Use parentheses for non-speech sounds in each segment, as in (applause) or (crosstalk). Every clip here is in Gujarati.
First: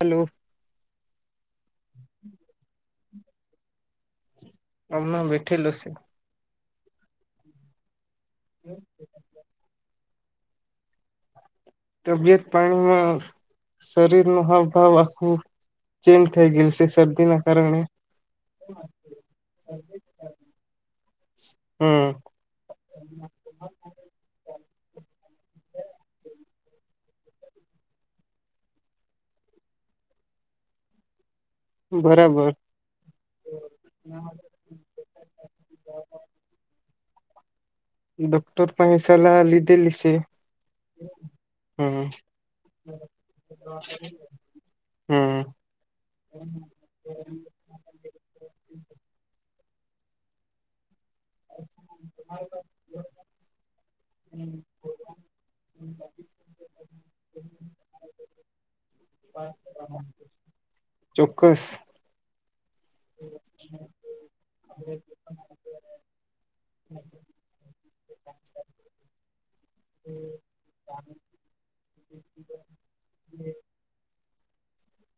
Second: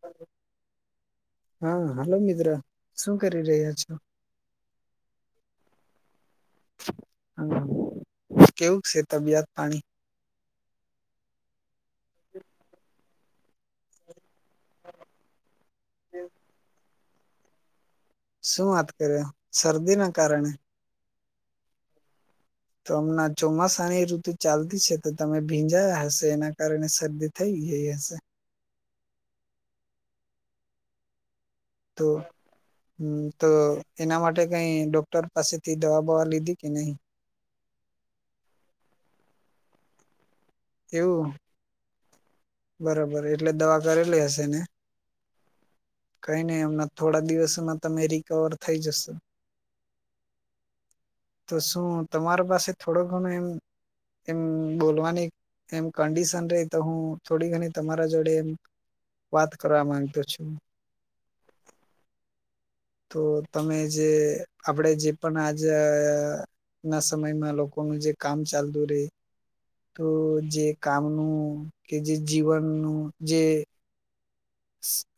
હલો. હા હલો મિતિત્ર શું કરી રહ્યા છો? અમણા બેઠેલોશે? હ કેવું છે તબિયત પાણી? તબિયત પાણીમાં. શરીર નો હાવ ભાવ આખું ચેન્જ થઈ ગયલું છે શરદી ના કારણે. શું વાત કરી્યો શરદી ના કારણે? હમ. તો હમણા ચોમાસાની ઋતુ ચાલતી છે તો તમે ભીંજાયા હશે એના કારણે શરદી થઈ ગઈ હશે. તો બરાબર હમ્મ તો એના માટે કઈ ડોક્ટર પાસેથી દવા બવા લીધી કે નહી? ડોક્ટર પાસે સલાહ લીધેલી છે. એવું? હમ્મ. બરોબર એટલે દવા કરેલી હશે ને? હમ કઈ નહી અમના થોડા દિવસોમાં તમે રિકવર થઈ હશે તો શું તમારા પાસે થોડોક ઘણું એમ એમ બોલવાની એમ કંડિશન રહી તો હું થોડી ઘણી તમારા જોડે એમ વાત કરવા માંગતો છું. ચોક્કસ. તો તમે જે આપડે જે પણ આજ અહ ના સમયમાં લોકોનું જે કામ ચાલતું રહે. તો જે કામનું કે જે જીવનનું જે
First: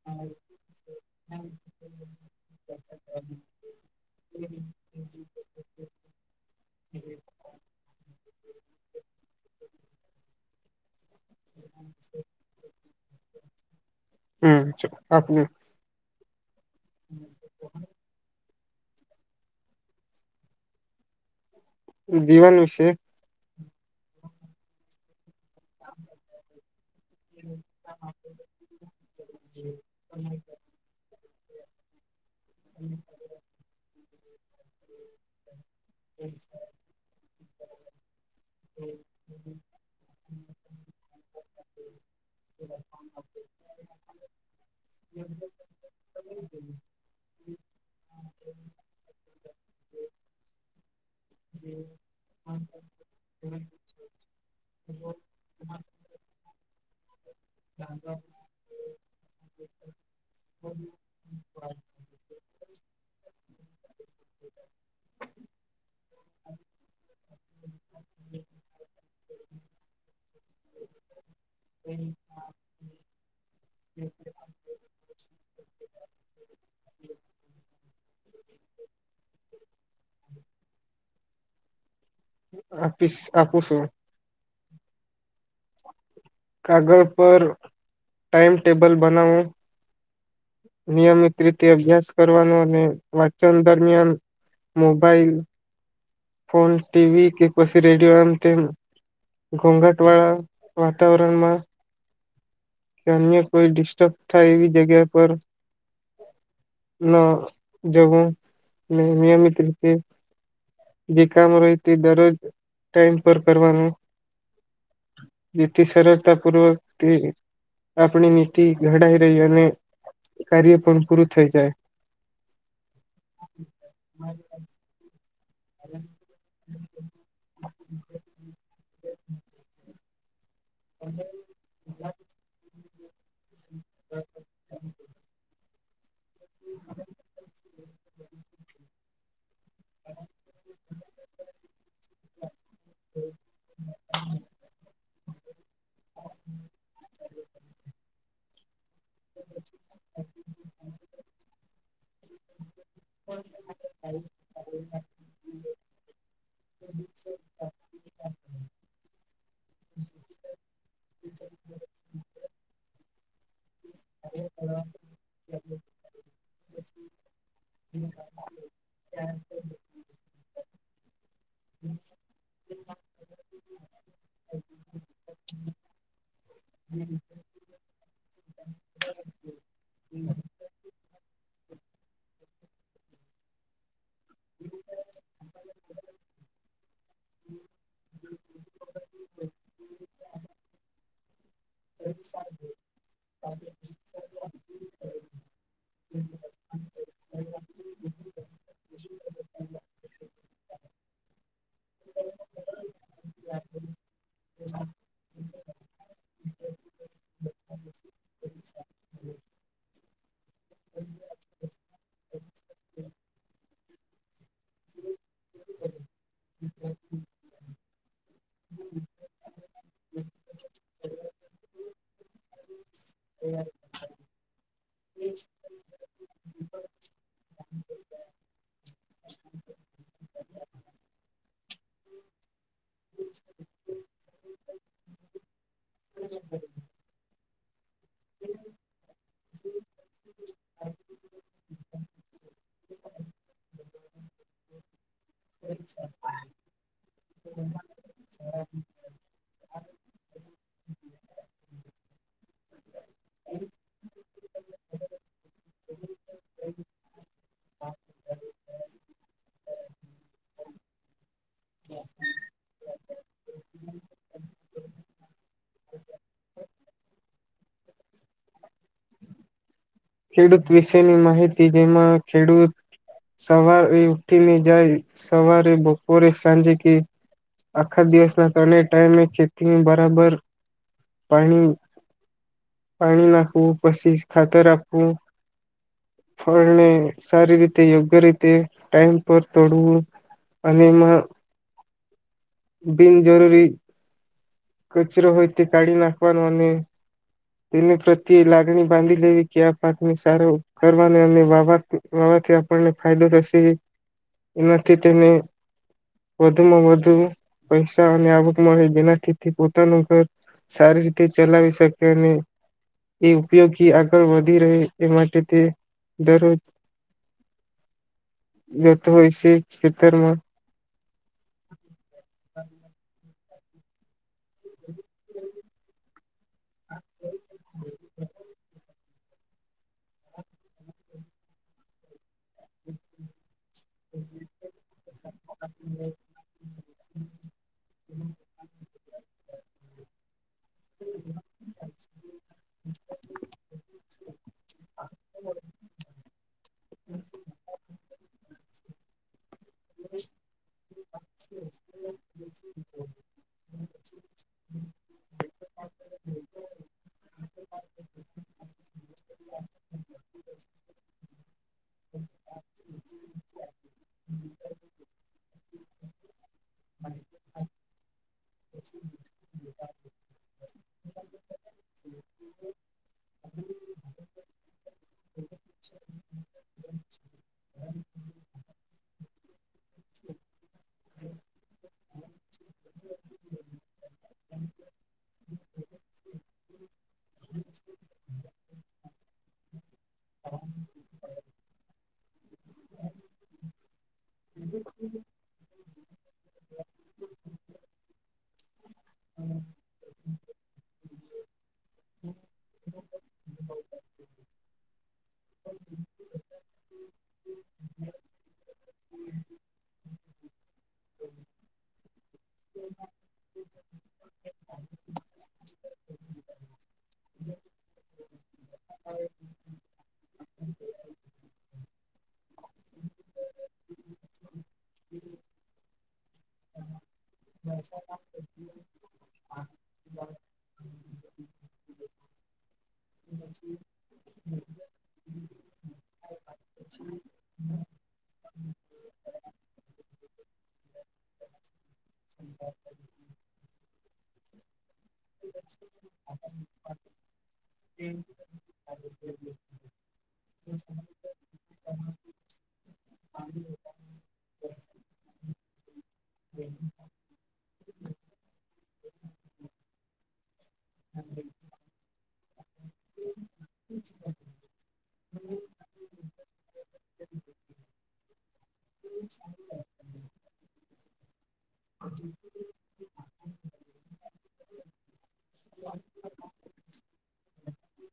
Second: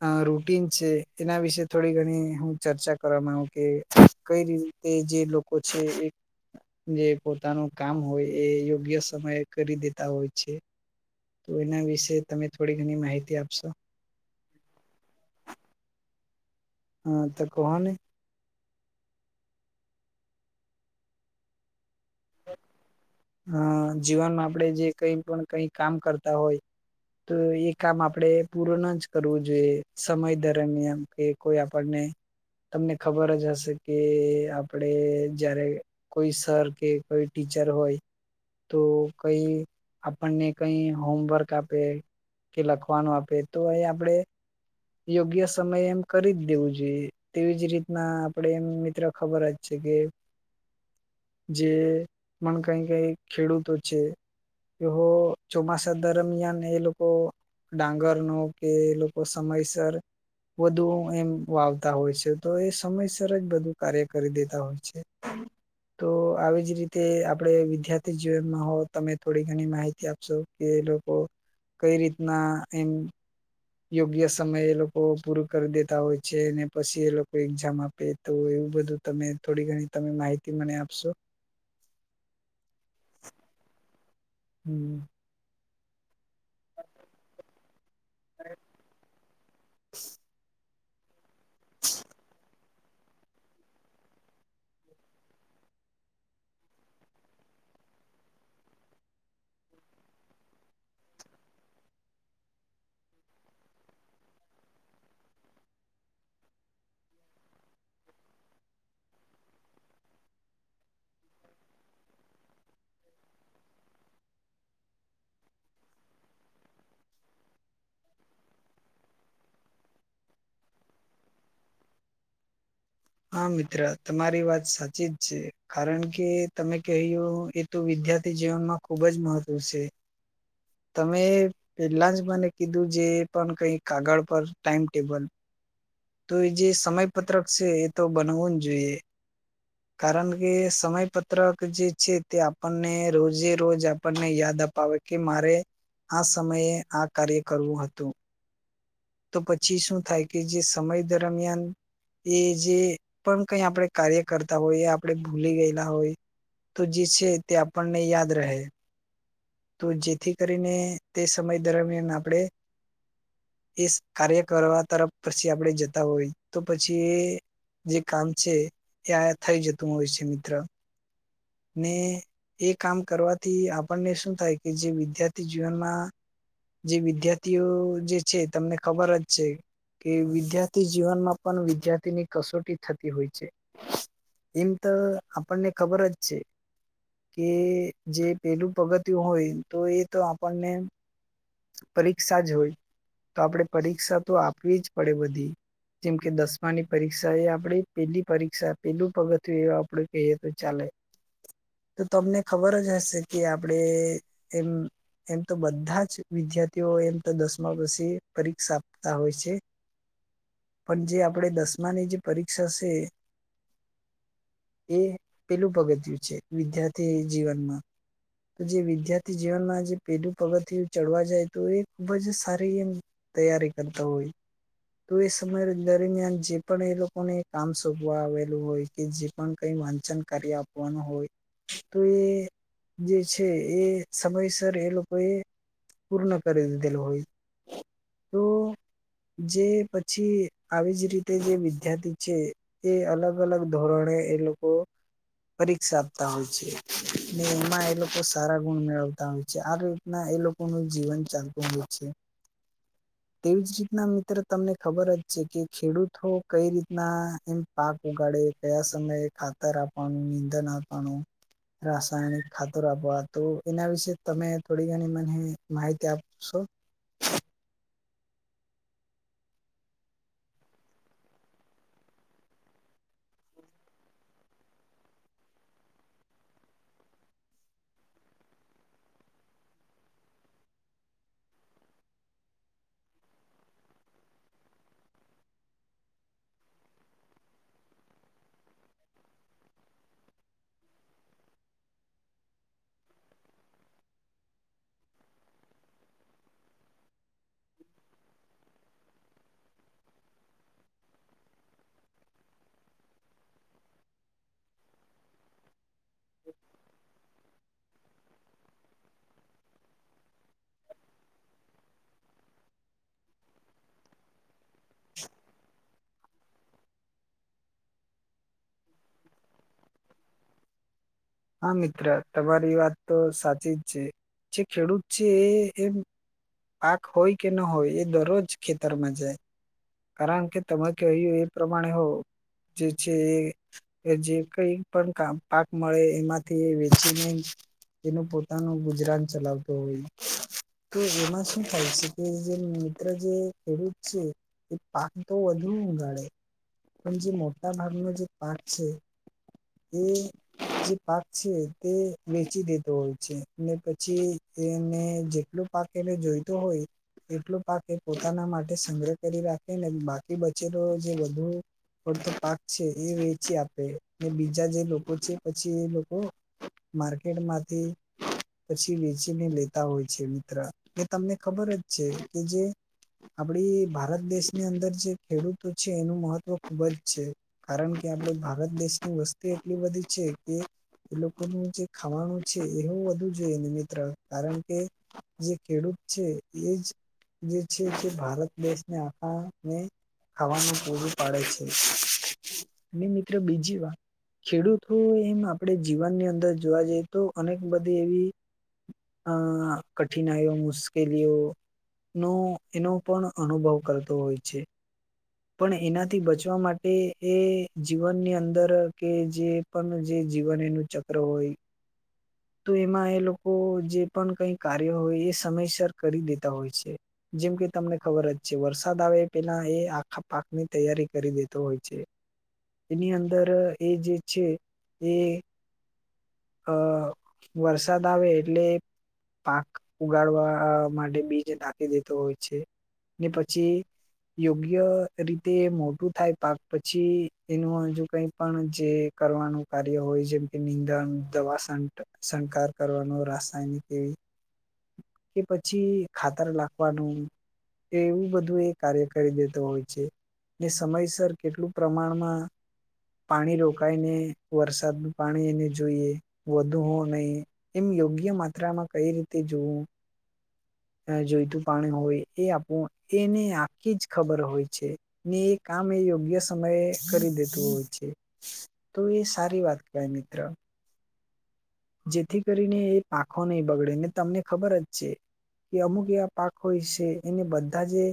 અહ રૂટીન છે એના વિશે થોડી ઘણી હું ચર્ચા કરવાવામાં આવ કે કઈ રી તે જે લોકો છે એક જે પોતાનું કામ હોય એ યોગ્ય સમયે કરી દેતા હોય છે. તો એના વિશે તમે થોડી ઘણી માહિતી આપશો. હમ્મ (unintelligible) હા, તો કોહો ને? જીવન વિશે અહ જીવનમાં આપડે જે કઈ પણ કઈ કામ કરતા હોય તો એ કામ આપડે પૂરો નાજ કરવું જોઈએ સમય દરમિયાન કે કોઈ આપણને તમને ખબર જ હશે કે આપડે જયારે કોઈ સર કે કોઈ ટીચર હોય તો કઈ આપણને કઈ હોમવર્ક આપે કે લખવાનું આપે તો એ આપડે યોગ્ય સમય એમ કરી જ દેવું જોઈએ. તેવીજ રીતના આપડે એમ મિત્ર ખબર જ છે કે જે મન કઈ કઈ ખેડૂતો છે એ હો ચોમાસાસા દરમિયાન એલોકો ડાંગરનો કે લોકો સમયસર વધુ એમ વાવતા હોય છે તો એ સમયસર જ બધું કાર્ય કરી દેતા હોય છે. તો આવી જ રીતે આપડે વી અધ્યાથી જીવનમાં હો તમે થોડી ઘણી માહિતી આપશો કે એ લોકો કઈ રીતના એમ યોગ્ય સમય એ લોકો પૂરુ કરી દેતા હોય છે અને પછી એ લોકો એક્ઝામ આપ તો એવું બધું તમે થોડી ઘણી તમે માહિતી મને આપશો. આપીશ આપું છું. હમ્મ. કાગળ પર ટાઈમટેબલ બનાવો નિયમિત રીતે અભ્યાસ કરવાનો અને વાંચન દરમિયાન મોબાઈલ ફોન ટી વી કે પછી રેડિયો આમ તેમ ઘોંઘાટ વાળા વાતાવરણમાં કે અન્ય કોઈ ડિસ્ટર્બ થાય એવી જગ્યા પર ન જવું ને નિયમિત રીતે જે કામ રેય તે દરરોજ ટાઈમ પર કરવાનું. જેથી સરળતાપૂર્વક તે આપણી નીતિ ઘડાઈ રેય અને કાર્ય પણ પૂરું થઈ જાય. હા મિત્ર તમારી વાત સાચી જ છે. કારણ કે તમે કહ્યું એ તો વિદ્યાર્થી જીવનમાં ખુબ જ મહત્વ છે. તમે પેલા જ મને કીધું જે પણ કઈ કાગળ પર ટાઈમટેબલ તો એ જે સમયપત્રક છે એ તો બનાવું જ જોઈએ. કારણ કે સમયપત્રક જે છે તે આપણને રોજે રોજ આપણને યાદ અપાવે કે મારે આ સમયે આ કાર્ય કરવું હતું. તો પછી શું થાય કે જે સમય દરમિયાન એ જે પણ કઈ આપણે કાર્ય કરતા હોય, આપણે ભૂલી ગયેલા હોય તો જે છે તે આપણને યાદ રહે તો જેથી કરીને તે સમય દરમિયાન આપડે એ જ કાર્ય કરવા તરફ પછી આપણે જતા હોય. તો પછી એ જે કામ છે એ થઈ જતું હોય છે મિત્ર. ને એ કામ કરવાથી આપણને શું થાય કે જે વિદ્યાર્થી જીવનમાં જે વિદ્યાર્થીઓ જે છે તમને ખબર જ છે કે વિદ્યાર્થી જીવનમાં પણ વિદ્યાર્થીની કસોટી થતી હોય છે. એમ તો આપણને ખબર જ છે કે જે પેલું પગથીયું હોય તો એ તો આપણને પરીક્ષા જ હોય તો આપણે પરીક્ષા તો આપવી જ પડે બધી. જેમ કે દસમાની પરીક્ષા એ આપણેે પેલી પરીક્ષા પેલું પગથીયું એવુ આપડે કહીએ તો ચાલે. (inaudible) તો તમને ખબર જ હશે કે આપડે એમ એમ તો બધા જ વિદ્યાર્થીઓ એમ તો દસમા પસી પરીક્ષા આપતા હોય છે. પણ જે આપણે દસમાની જે પરીક્ષા છે એ પેલું પગથિયું છે. વિદ્યાર્થી જીવનમાં, તો જે વિદ્યાર્થી જીવનમાં જે પેલું પગથિયું ચડવા જાય તો એ ખૂબ જ સારી એમ તૈયારી કરતો હોય. તો એ સમય દરમિયાન જે પણ એ લોકો લોકો ને કામ શોપવા માં આવેલું હોય કે જે પણ કઈ વાંચન કરી આપવાનું હોય તો એ જે છે એ સમયસર એ લોકો એ પૂર્ણ કરી દીધેલું હોય. તો (inaudible) જે પછી આવી જ રીતે જે વિદ્યાર્થી છે એ અલગ અલગ ધોરણે એ લોકો પરીક્ષા આપતા હોય છે ને એમાં એ લોકો સારા ગુણ મેળવતા હોય છે. આ રીતના એ લોકો નું જીવન ચાલતું હોય છે. તેવી જ રીતના મિત્ર તમને ખબર જ છે કે ખેડૂતો કઈ રીતના એમ પાક ઉગાડે, કયા સમયે ખાતર આપવાનું, નિંદન આપવાનું. રાસાયણિક ખાતર આપવા તો એના વિશે તમે થોડી ઘણી મને માહિતી આપશો? ખેડૂત વિશેની માહિતી જેમાં ખેડૂત સવારે ઉઠીને જાય સવારે, બપોરે, સાંજે કે આખા દિવસના ત્રણેય ટાઈમે ખેતીની બરાબર પાણી પાણી નાખવું, પછી જ ખાતર આપવું. ફળને સારી રીતે યોગ્ય રીતે ટાઈમ પર તોડવું. અને એમાં બિન જરૂરી કચરો હોય તે કાઢી નાખવાનું અને તેને પ્રત્યે લાગણી બાંધી લેવી કે આ પાકને સારો કરવાને અને વાવા વાવાથી આપણને ફાયદો થશે એનાથી તેને વધુમાં વધુ પૈસા અને આવક મળે એનાથી પોતાનું ઘર સારી રીતે ચલાવી શકે અને એ ઉપયોગી આગળ વધી રહે એ માટે તે દરરોજ જતો હોય છે ખેતરમાં. હા મિત્ર તમારી વાત તો સાચી જ છે જે ખેડૂત છે એ પાક હોય કે ન હોય એ દરરોજ ખેતરમાં જાય. કારણ કે તમે કહ્યું એ પ્રમાણે હો જે છે એ જે કઈ પણ પાક મળે એમાંથી વેચીને એનું પોતાનું ગુજરાન ચલાવતો હોય તો એમાં થાય છે કે મીત્રા જે ખેડૂત છે. એ પાક તો વધુ ઉગાળે પણ જે મોટા ભાગનો જે પાક છે. એ જે પાક છે તે વેચી દેતો હોય છે ને પછી એને જેટલો પાકેલે જોઈતો હોય એટલો પાક એ પોતાના માટે સંગ્રહ કરી રાખે ને બાકી બચે તો જે બું ડતો પાક છે એ વેચી આપે અને બીજા જે લોકો છે પછી એ લોકો માર્કેટમાંથી પછી વેચીને લેતા હોય છે મિત્ર. એ તમને ખબર જ છે કે જે આપડી ભારત દેશની અંદર જે ખેડૂતો છે એનું મહત્વ ખુબ જ છે. કારણ કે આપણે ભારત દેશની વસ્તુ એટલી બધી છે કે એ લોકોનું જે ખાવાનું છે એવ વધુ જોઈએ ને મિત્ર કારણ કે જે ખેડૂત છે એજ જે છે તે ભારત દેશને આખાને ખાવાનું પૂરું પાડે છે અને મિત્રો બીજી વાત ખેડૂતો એમ આપણે જીવનની અંદર જોવા જઈએ તો અનેક બધી એવી અ કઠિનાયમુસ. કે લીઓ નો એનો પણ અનુભવ કરતો હોય છે. પણ એનાથી બચવા માટે એ જીવનની અંદર કે જે પણ જે જીવન એનું ચક્ર હોય. તો એમાં એ લોકો જે પણ કઈ કાર્ય હોય એ સમયસર કરી દેતા હોય છે. જેમ કે તમને ખબર જ છે વરસાદ આવે એ પેલા એ આખા પાકની તૈયારી કરી દેતો હોય છે. એની અંદર એ જે છે એ અ વરસાદ આવે એટલે પાક ઉગાડવા માટે બીજ નાખી દેતો હોય છે ને પછી યોગ્ય રીતે મોટું થાય પાક પછી એનું જો કઈ પણ જે કરવાનું કાર્ય હોય જેમ કે નિંદણ દવાસન્ટ શણકાર કરવાનું રાસાયણિક એવી કે પછી ખાતર લાખવાનું એવું બધું એ કાર્ય કરી દેતો હોય છે, સમયસર કેટલું પ્રમાણમાં પાણી રોકાઈને વરસાદનું પાણી એને જોઈએ (unintelligible) એમ યોગ્ય માત્રામા કઈ રીતે જોવું જોઈતું પાણી હોય એ આપું એને આખી જ ખબર હોય છે. ને એ કામ એ યોગ્ય સમયે કરી દેતું હોય છે. તો એ સારી વાત કહેવાય મિત્ર જેથી કરીને એ પાંખો નહી બગડે ને તમને ખબર જ છે. કે અમુક એવા પાક હોય છે, એને બધા જે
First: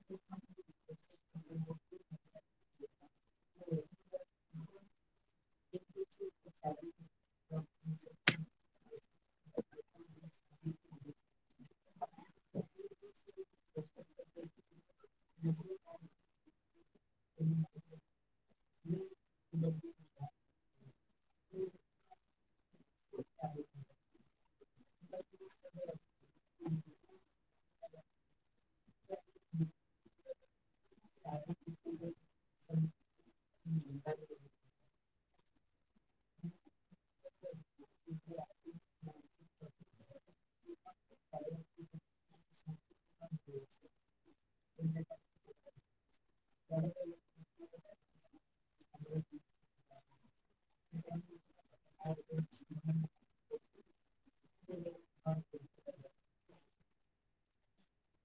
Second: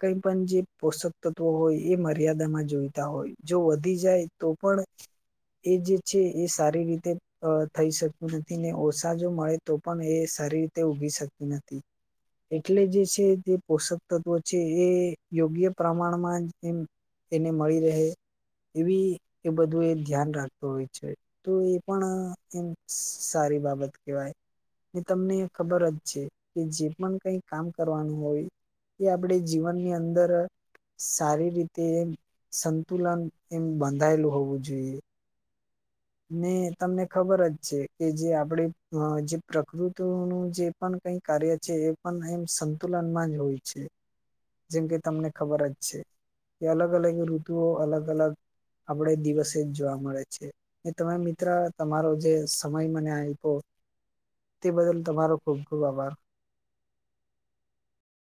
કઈ પણ જે પોષક તત્વો હોય એ મર્યાદામાં જોઈતા હોય જો વધી જાય તો પણ એ જે છે, એ સારી રીતે અ થઈ શકતુ નથી ને ઓછા જો મળે તો પણ એ સારી રીતે ઊગી શકતી નથી એટલે જે છે, તે પોષક તત્વો છે, એ યોગ્ય પ્રમાણમાં એમ એને મળી રેહે એવી એ બધું એ ધ્યાન રાખતું હોય છે, તો એ પણ એમ સારી બાબત કેવાય તમને ખબર જ છે, કે જે પણ કઈ કામ કરવાનું હોય એ આપડે જીવનની અંદર સારી રીતે એમ સંતુલન એમ બાંધાયેલું હોવું જોઈએ ને તમને ખબર જ છે, કે જે આપણેે જે પ્રકૃતિનું જે પણ કઈ કાર્ય છે, એ પણ એમ સં તુલનમાં જ હોય છે, જેમ કે તમને ખબર જ છે. એ અલગ અલગ ઋતુઓ અલગ અલગ આપડે દિવસે જ જોવા મળે છે. એ તમે મિત્ર તમારો જે સમય મને આપ્યો તે બદલ તમારો ખુબ ખુવ આભાર